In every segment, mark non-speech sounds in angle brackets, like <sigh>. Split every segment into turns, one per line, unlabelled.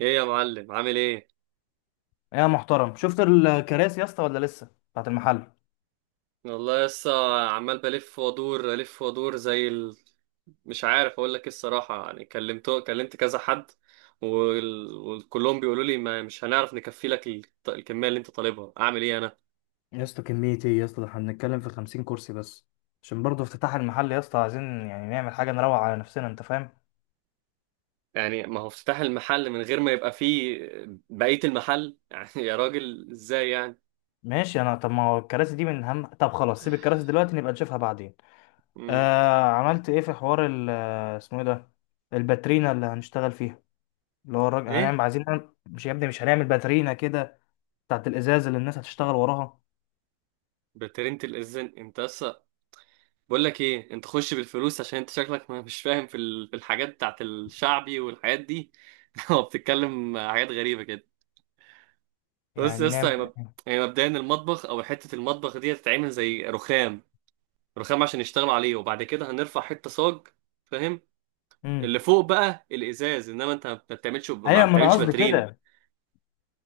ايه يا معلم عامل ايه؟
يا محترم، شفت الكراسي يا اسطى ولا لسه بتاعت المحل؟
والله لسه، عمال بلف وادور الف وادور زي مش عارف اقول لك ايه الصراحه، يعني كلمت كذا حد، وكلهم بيقولوا لي ما مش هنعرف نكفي لك الكميه اللي انت طالبها، اعمل ايه انا؟
يا اسطى كمية ايه يا اسطى؟ ده احنا بنتكلم في 50 كرسي بس، عشان برضه افتتاح المحل يا اسطى، عايزين يعني نعمل حاجة نروق على نفسنا، انت فاهم.
يعني ما هو افتتاح المحل من غير ما يبقى فيه بقيه المحل؟ <laughs> يعني يا راجل ازاي يعني.
ماشي انا، طب ما هو الكراسي دي من هم، طب خلاص سيب الكراسي دلوقتي نبقى نشوفها بعدين.
امم
آه، عملت ايه في حوار ال اسمه ايه ده الباترينا اللي هنشتغل فيها، اللي هو الراجل
ايه؟
هنعمل، عايزين نعمل- مش يا ابني مش هنعمل باترينا كده، بتاعت الازاز اللي الناس هتشتغل وراها.
بترنت الاذن انت بس. بقول لك ايه، انت خش بالفلوس، عشان انت شكلك ما مش فاهم في في الحاجات بتاعت الشعبي والحاجات دي. <laughs> هو بتتكلم حاجات غريبه كده. بص يا
يعني
اسطى، هي
نعمل.
هي مبدئيا المطبخ او المطبخ دي هتتعمل زي رخام، رخام عشان يشتغلوا عليه، وبعد كده هنرفع حته صاج، فاهم؟
امم
اللي فوق بقى الازاز، انما انت ما بتعملش ما
ايوه ما انا
بتعملش
قصدي
باترينا.
كده.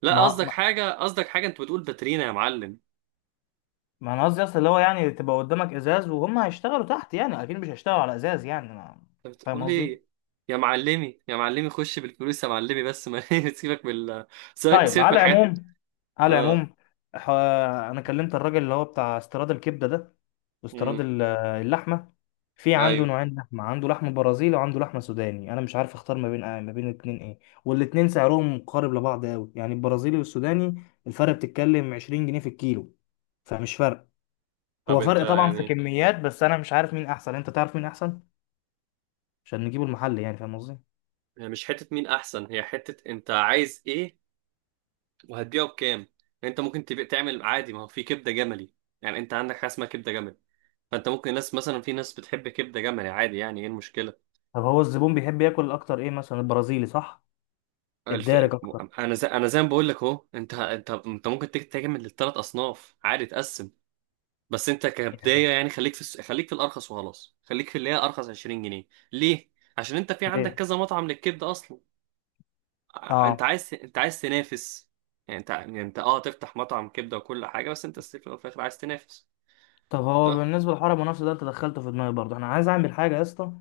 لا، قصدك
ما
حاجه، قصدك حاجه، انت بتقول باترينا يا معلم.
ما انا قصدي اصل اللي هو يعني تبقى قدامك ازاز وهم هيشتغلوا تحت، يعني اكيد مش هيشتغلوا على ازاز، يعني ما،
انت
فاهم
بتقول
قصدي.
ايه؟ يا معلمي يا معلمي خش بالفلوس يا معلمي بس ما <laughs> سيبك بال سيبك،
طيب،
سيبك من
على
الحاجات.
العموم، على
اه.
العموم، ح- انا كلمت الراجل اللي هو بتاع استيراد الكبده ده، واستيراد
امم
اللحمه، في عنده
ايوه.
نوعين لحمه، عنده لحم برازيلي وعنده لحمه سوداني، انا مش عارف اختار ما بين ما بين الاتنين ايه. والاتنين سعرهم قارب لبعض قوي يعني، البرازيلي والسوداني الفرق بتتكلم 20 جنيه في الكيلو، فمش فرق.
طب
هو
انت
فرق طبعا في
يعني،
كميات، بس انا مش عارف مين احسن، انت تعرف مين احسن عشان نجيبه المحل يعني، فاهم قصدي.
هي مش حتة مين احسن، هي حتة انت عايز ايه وهتبيعه بكام يعني. انت ممكن تبيع تعمل عادي، ما هو في كبدة جملي، يعني انت عندك حاجة اسمها كبدة جملي، فانت ممكن ناس مثلا، في ناس بتحب كبدة جملي عادي، يعني ايه المشكلة؟
طب هو الزبون بيحب ياكل اكتر ايه، مثلا البرازيلي صح؟
الف...
الدارج اكتر
انا زي ما بقول لك اهو، انت انت ممكن تعمل للثلاث اصناف عادي، تقسم. بس انت
يعني؟
كبداية يعني خليك في خليك في الارخص وخلاص، خليك في اللي هي ارخص، 20 جنيه. ليه؟ عشان انت في عندك
ليه؟
كذا مطعم للكبدة اصلا. آه،
اه.
انت عايز تنافس. يعني انت، اه، تفتح مطعم كبده وكل حاجه، بس انت ستيل في الأول وفي الاخر عايز تنافس.
طب هو
اه.
بالنسبه لحوار المنافسه ده انت دخلته في دماغي برضه، انا عايز اعمل حاجه يا اسطى،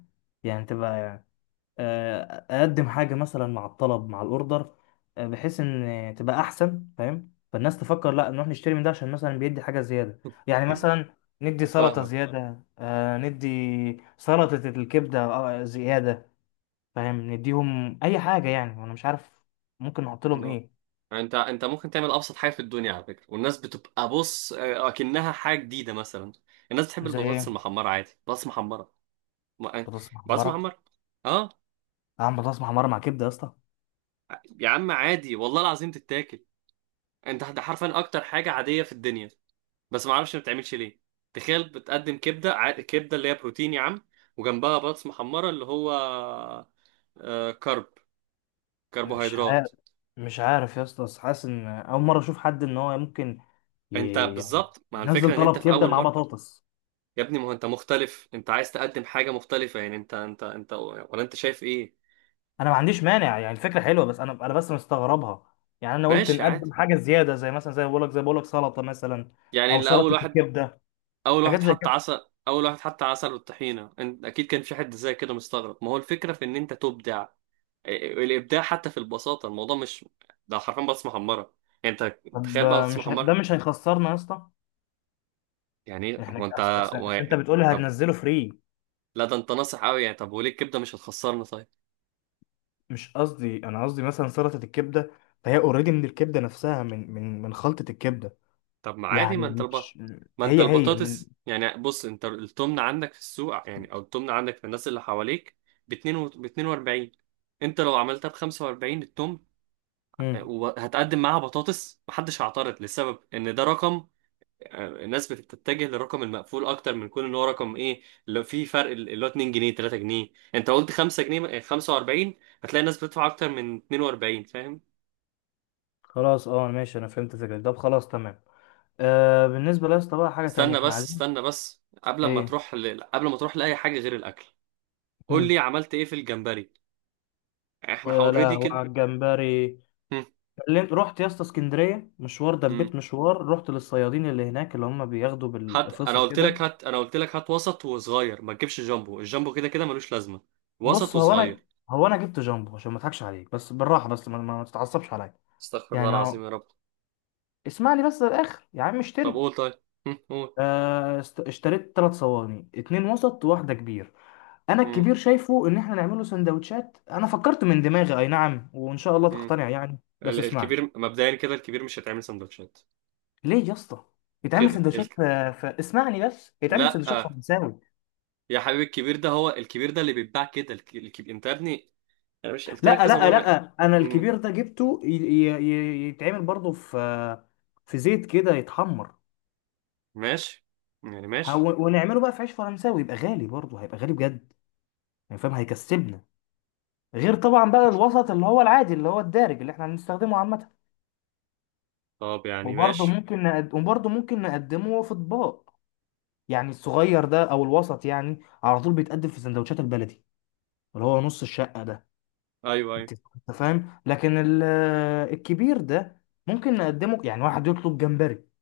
يعني تبقى يعني آه، اقدم حاجه مثلا مع الطلب، مع الاوردر، بحيث ان تبقى احسن، فاهم، فالناس تفكر، لا نروح نشتري من ده عشان مثلا بيدي حاجه زياده. يعني مثلا ندي
<laughs>
سلطه
فاهمك.
زياده، آه، ندي سلطه الكبده، آه، زياده، فاهم، نديهم اي حاجه يعني، انا مش عارف ممكن نحط لهم
اه.
ايه.
انت ممكن تعمل ابسط حاجه في الدنيا على فكره، والناس بتبقى بص، اه، اكنها حاجه جديده مثلا. الناس بتحب
زي
البطاطس
ايه؟
المحمره، عادي بطاطس محمره. آه،
بطاطس
بطاطس
محمره؟
محمره. اه.
اعمل بطاطس محمره مع كبده يا اسطى؟
يا عم عادي والله العظيم تتاكل، انت ده حرفيا اكتر حاجه عاديه في الدنيا، بس ما اعرفش ما بتعملش ليه. تخيل بتقدم كبده كبده اللي هي بروتين يا عم، وجنبها بطاطس محمره اللي هو، آه،
مش
كربوهيدرات.
عارف، مش عارف يا اسطى، بس حاسس ان اول مره اشوف حد ان هو ممكن،
انت
يعني
بالظبط مع
ينزل
الفكره ان انت
طلب
في
كبده
اول
مع
مره.
بطاطس.
يا ابني ما هو انت مختلف، انت عايز تقدم حاجه مختلفه، يعني انت ولا انت شايف ايه؟
انا ما عنديش مانع يعني، الفكره حلوه، بس انا بس مستغربها. يعني انا قلت
ماشي عادي.
نقدم حاجه زياده زي مثلا، زي بقول لك، زي بقول لك سلطه مثلا،
يعني
او
الاول
سلطه
واحد،
الكبده،
اول
حاجات
واحد
زي
حط
كده.
عسل، اول واحد حط عسل والطحينه، انت اكيد كان في حد زي كده مستغرب، ما هو الفكره في ان انت تبدع، الابداع حتى في البساطه، الموضوع مش، ده حرفيا بطاطس محمره. يعني انت
طب
تخيل بقى بطاطس
مش هي- ده
محمره.
مش هيخسرنا يا اسطى؟
يعني إيه؟
احنا
هو انت، و...
انت بتقول
طب
هتنزله فري.
لا، ده انت ناصح قوي يعني. طب وليه الكبده مش هتخسرنا طيب؟
مش قصدي، انا قصدي مثلا سلطه الكبده، فهي اوريدي من الكبده نفسها، من خلطه الكبده،
طب ما عادي،
يعني مش،
ما انت
هي هي من.
البطاطس يعني، بص انت التمن عندك في السوق يعني، او التمن عندك في الناس اللي حواليك ب ب 42. انت لو عملتها ب 45 التمن
مم.
وهتقدم معاها بطاطس، محدش هيعترض، لسبب ان ده رقم، آه، الناس بتتجه للرقم المقفول اكتر من كون ان هو رقم ايه. لو في فرق اللي هو 2 جنيه 3 جنيه، انت قلت 5 جنيه 45، هتلاقي الناس بتدفع اكتر من 42، فاهم؟
خلاص اه ماشي، انا فهمت فكرة، طب خلاص تمام. آه، بالنسبه لاسطى بقى، حاجه تانية
استنى
احنا
بس،
عايزين
استنى بس، قبل ما
ايه.
قبل ما تروح لاي حاجه غير الاكل، قول
مم.
لي عملت ايه في الجمبري؟ احنا
يا
اوريدي
لهوي
كده.
على الجمبري.
هم،
كلمت، رحت يا اسطى اسكندريه مشوار،
هم.
دبيت مشوار، رحت للصيادين اللي هناك اللي هم بياخدوا
هات انا
بالقفصه
قلت
كده.
لك هات انا قلت لك هات وسط وصغير، ما تجيبش جامبو، الجامبو كده كده ملوش لازمه، وسط
بص هو انا،
وصغير.
هو انا جبت جامبو، عشان ما اضحكش عليك، بس بالراحه، بس ما تتعصبش عليا،
استغفر الله
يعني هو،
العظيم يا رب.
اسمع لي بس للاخر يا عم
طب
اشتري.
قول طيب. هم، قول.
اشتريت ثلاث صواني، اتنين وسط وواحده كبير. انا
هم،
الكبير شايفه ان احنا نعمله سندوتشات، انا فكرت من دماغي اي نعم، وان شاء الله
هم.
تقتنع يعني بس اسمعني.
الكبير مبدئيا كده الكبير مش هيتعمل سندوتشات.
ليه يا اسطى؟ يتعمل
كده ال...
سندوتشات اسمعني بس، يتعمل
لا
سندوتشات فرنساوي.
يا حبيبي، الكبير ده، هو الكبير ده اللي بيتباع كده، الكبير، انت يا ابني انا مش قلت لك
لا
كذا
لا
مره.
لا، انا
امم
الكبير ده جبته يتعمل برضه في في زيت كده يتحمر.
ماشي، يعني ماشي.
ونعمله بقى في عيش فرنساوي، يبقى غالي برضه، هيبقى غالي بجد، يعني فاهم، هيكسبنا، غير طبعا بقى الوسط اللي هو العادي، اللي هو الدارج اللي احنا بنستخدمه عامة.
طب يعني
وبرضه
ماشي.
وبرضه ممكن نقدمه في اطباق، يعني الصغير ده او الوسط يعني، على طول بيتقدم في سندوتشات البلدي اللي هو نص الشقة ده،
ايوه ايوه.
انت فاهم. لكن الكبير ده ممكن نقدمه، يعني واحد يطلب جمبري،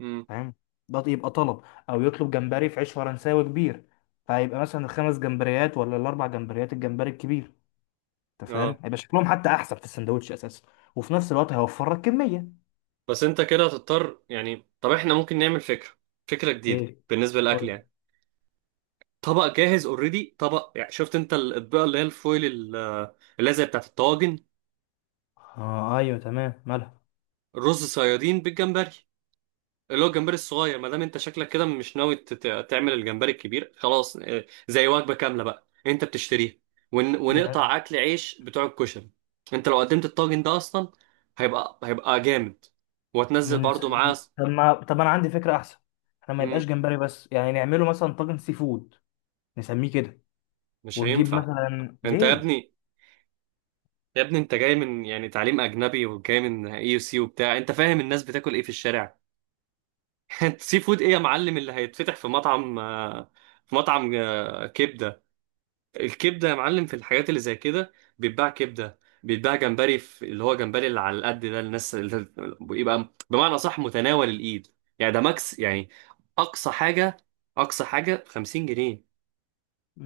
امم
فاهم، ده يبقى طلب، او يطلب جمبري في عيش فرنساوي كبير، فهيبقى مثلا الخمس جمبريات ولا الاربع جمبريات الجمبري الكبير، انت فاهم،
اه.
هيبقى شكلهم حتى احسن في السندوتش اساسا، وفي نفس الوقت هيوفر لك كمية.
بس انت كده هتضطر يعني، طب احنا ممكن نعمل فكره، فكره جديده
ايه؟
بالنسبه للاكل
قول.
يعني. طبق جاهز اوريدي، طبق يعني، شفت انت الاطباق اللي هي الفويل اللي هي زي بتاعت الطواجن،
اه ايوه تمام، مالها؟
رز صيادين بالجمبري، اللي هو الجمبري الصغير، ما دام انت شكلك كده مش ناوي تعمل الجمبري الكبير خلاص، اه، زي وجبه كامله بقى انت بتشتريها،
يعني
ونقطع اكل عيش بتوع الكشري. انت لو قدمت الطاجن ده اصلا، هيبقى جامد، وهتنزل
نن-
برضو معاه
طب ما طب انا عندي فكره احسن، احنا ما يبقاش
مم.
جمبري بس، يعني نعمله مثلا طاجن سي فود، نسميه كده،
مش
ونجيب
هينفع.
مثلا
انت يا
ليه.
ابني، يا ابني انت جاي من يعني تعليم اجنبي وجاي من اي يو سي وبتاع، انت فاهم الناس بتاكل ايه في الشارع؟ <laughs> انت سي فود ايه يا معلم اللي هيتفتح في مطعم، اه، في مطعم، اه، كبده؟ الكبده يا معلم في الحاجات اللي زي كده، بيتباع كبده، بيتباع جمبري في اللي هو جمبري اللي على القد ده، الناس اللي <laughs> بيبقى بمعنى صح متناول الايد، يعني ده ماكس يعني، اقصى حاجه، اقصى حاجه 50 جنيه.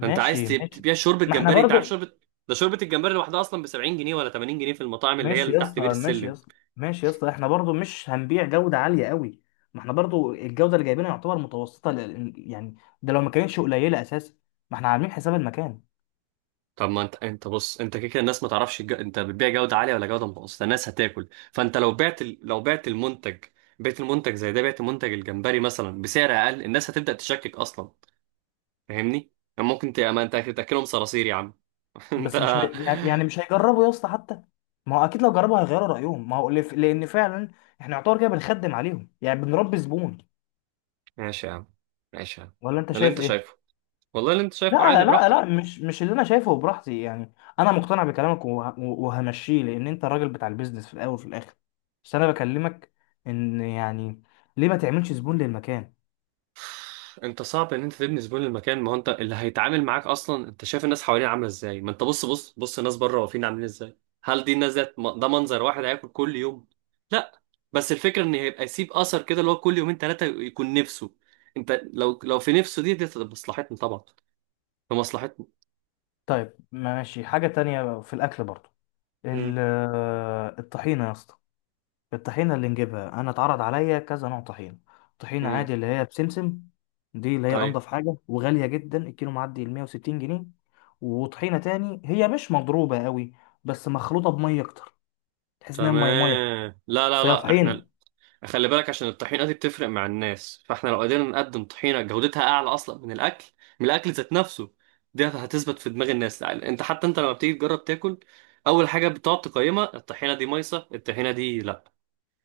فانت عايز
ماشي.
تبيع شوربه
ما احنا
جمبري؟ انت عارف
برضو.
شوربه، ده شوربه الجمبري لوحدها اصلا ب 70 جنيه ولا 80 جنيه في المطاعم اللي هي
ماشي
اللي
يا
تحت بير
اسطى، ماشي يا
السلم.
اسطى، ماشي يا اسطى، احنا برضو مش هنبيع جوده عاليه قوي، ما احنا برضو الجوده اللي جايبينها يعتبر متوسطه يعني ده لو ما كانتش قليله اساسا، ما احنا عاملين حساب المكان.
طب ما انت انت بص، انت كده كده الناس ما تعرفش انت بتبيع جوده عاليه ولا جوده متوسطه، الناس هتاكل. فانت لو بعت لو بعت المنتج، بعت المنتج زي ده، بعت منتج الجمبري مثلا بسعر اقل، الناس هتبدا تشكك اصلا، فاهمني؟ يعني ممكن ما انت تاكلهم صراصير يا عم. <laughs> انت.
بس مش هي... يعني مش هيجربوا يا اسطى حتى، ما هو اكيد لو جربوا هيغيروا رايهم، ما هو لان فعلا احنا يعتبر كده بنخدم عليهم، يعني بنربي زبون.
ماشي يا عم، ماشي يا عم،
ولا انت
اللي
شايف
انت
ايه؟
شايفه، والله اللي انت شايفه عادي،
لا لا
براحتك.
لا، مش اللي انا شايفه براحتي يعني، انا مقتنع بكلامك وهمشيه، لان انت الراجل بتاع البيزنس في الاول وفي الاخر، بس انا بكلمك ان يعني ليه ما تعملش زبون للمكان.
انت صعب ان انت تبني زبون للمكان، ما هو انت اللي هيتعامل معاك اصلا، انت شايف الناس حواليه عامله ازاي؟ ما انت بص الناس بره واقفين عاملين ازاي، هل دي الناس ذات، ده منظر واحد هياكل كل يوم؟ لا. بس الفكره ان هيبقى يسيب اثر كده، اللي هو كل يومين ثلاثه يكون نفسه، انت لو لو في نفسه، دي تبقى مصلحتنا طبعا، في مصلحتنا.
طيب ماشي، حاجه تانية في الاكل برضو،
امم
ال... الطحينه يا اسطى. الطحينة اللي نجيبها، أنا اتعرض عليا كذا نوع طحينة. طحينة
امم
عادي اللي هي بسمسم، دي اللي هي
ايوه
أنضف حاجة وغالية جدا، الكيلو معدي ال 160 جنيه. وطحينة تاني هي مش مضروبة قوي، بس مخلوطة بمية أكتر، تحس إنها مية مية،
تمام. لا لا
بس هي
لا
طحينة.
احنا خلي بالك، عشان الطحينة دي بتفرق مع الناس، فاحنا لو قدرنا نقدم طحينة جودتها أعلى أصلا من الأكل، من الأكل ذات نفسه، دي هتثبت في دماغ الناس. يعني أنت، حتى أنت لما بتيجي تجرب تاكل، أول حاجة بتقعد تقيمها الطحينة، دي مايصة الطحينة دي، لأ،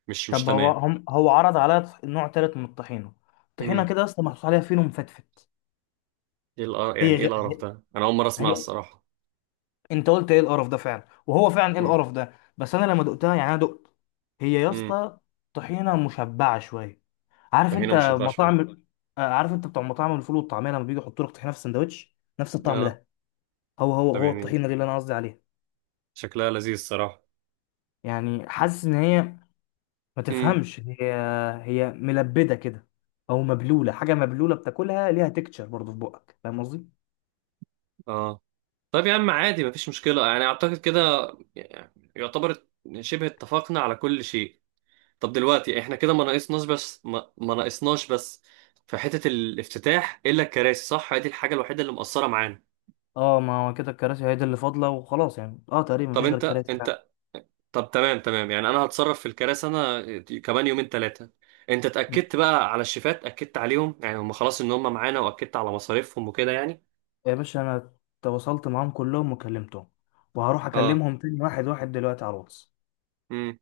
مش
طب هو
تمام.
هم هو عرض عليا نوع تالت من الطحينة، طحينة
امم
كده أصلا محطوط عليها فينو مفتفت.
إيه القرف
هي
يعني،
غ...
إيه
هي
القرف ده؟ أنا أول مرة أسمعها
هي-
الصراحة.
أنت قلت إيه القرف ده، فعلا وهو فعلا إيه
امم
القرف ده. بس أنا لما دقتها، يعني أنا دقت، هي يا
امم
اسطى طحينة مشبعة شوية. عارف
طحينة
انت
مشبعة شوية.
مطاعم، آه، عارف انت بتوع مطاعم الفول والطعميه لما بيجوا يحطوا لك طحينه في السندوتش نفس الطعم
آه.
ده. هو هو
طب
هو
يعني
الطحينه دي اللي انا قصدي عليها.
شكلها لذيذ الصراحة.
يعني حاسس ان هي، ما
امم
تفهمش، هي هي ملبده كده، او مبلوله، حاجه مبلوله بتاكلها ليها تكتشر برضه في بقك، فاهم قصدي.
آه. طب يا عم عادي مفيش مشكلة، يعني أعتقد كده، يعني يعتبر شبه اتفقنا على كل شيء. طب دلوقتي احنا كده ما ناقصناش بس ما ناقصناش بس، في حتة الافتتاح الا الكراسي، صح؟ هي دي الحاجة الوحيدة اللي مقصرة معانا.
اه، ما هو كده الكراسي هي دي اللي فاضله وخلاص، يعني اه تقريبا
طب
مفيش غير
انت
الكراسي فعلا.
انت، طب تمام تمام، يعني انا هتصرف في الكراسي انا، كمان يومين ثلاثة. انت اتأكدت
ماشي
بقى على الشيفات، اكدت عليهم يعني هم خلاص ان هم معانا، واكدت على مصاريفهم وكده يعني؟
يا باشا، انا تواصلت معاهم كلهم وكلمتهم، وهروح
اه.
اكلمهم تاني واحد واحد دلوقتي على الواتس.
امم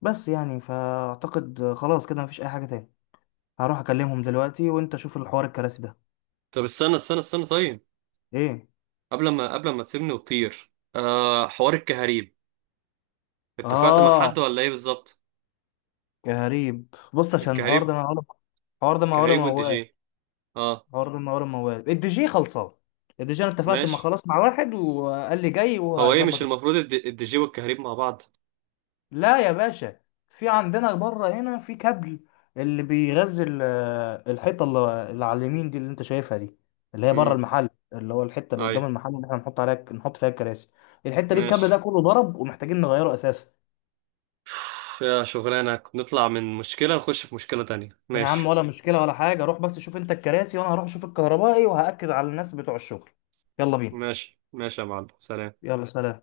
بس يعني فاعتقد خلاص كده مفيش اي حاجه تاني، هروح اكلمهم دلوقتي، وانت شوف الحوار الكراسي ده.
طب استنى طيب،
ايه؟
قبل ما تسيبني وتطير، آه حوار الكهاريب، اتفقت مع
اه
حد ولا ايه بالظبط؟
غريب، بص عشان الحوار
الكهاريب،
ده معقول، الحوار ده معقول
الكهاريب والدي
موال،
جي. اه
الحوار ده معقول موال، الدي جي خلصان. الدي جي انا اتفقت مع،
ماشي.
خلاص مع واحد، وقال لي جاي
هو ايه مش
وهيظبط
المفروض الديجي والكهريب مع بعض؟
لا يا باشا، في عندنا بره هنا في كابل اللي بيغذي الحيطه اللي على اليمين دي اللي انت شايفها دي، اللي هي بره
امم
المحل، اللي هو الحته اللي
اي.
قدام المحل اللي احنا نحط عليها، نحط فيها الكراسي، الحته دي الكابل ده
ماشي.
كله ضرب ومحتاجين نغيره اساسا.
<sighs> يا شغلانة، نطلع من مشكلة نخش في مشكلة تانية.
يا عم
ماشي
ولا مشكلة ولا حاجة، روح بس شوف انت الكراسي، وانا هروح اشوف الكهربائي وهأكد على الناس بتوع الشغل. يلا بينا.
ماشي، ماشي يا معلم، سلام.
يلا سلام.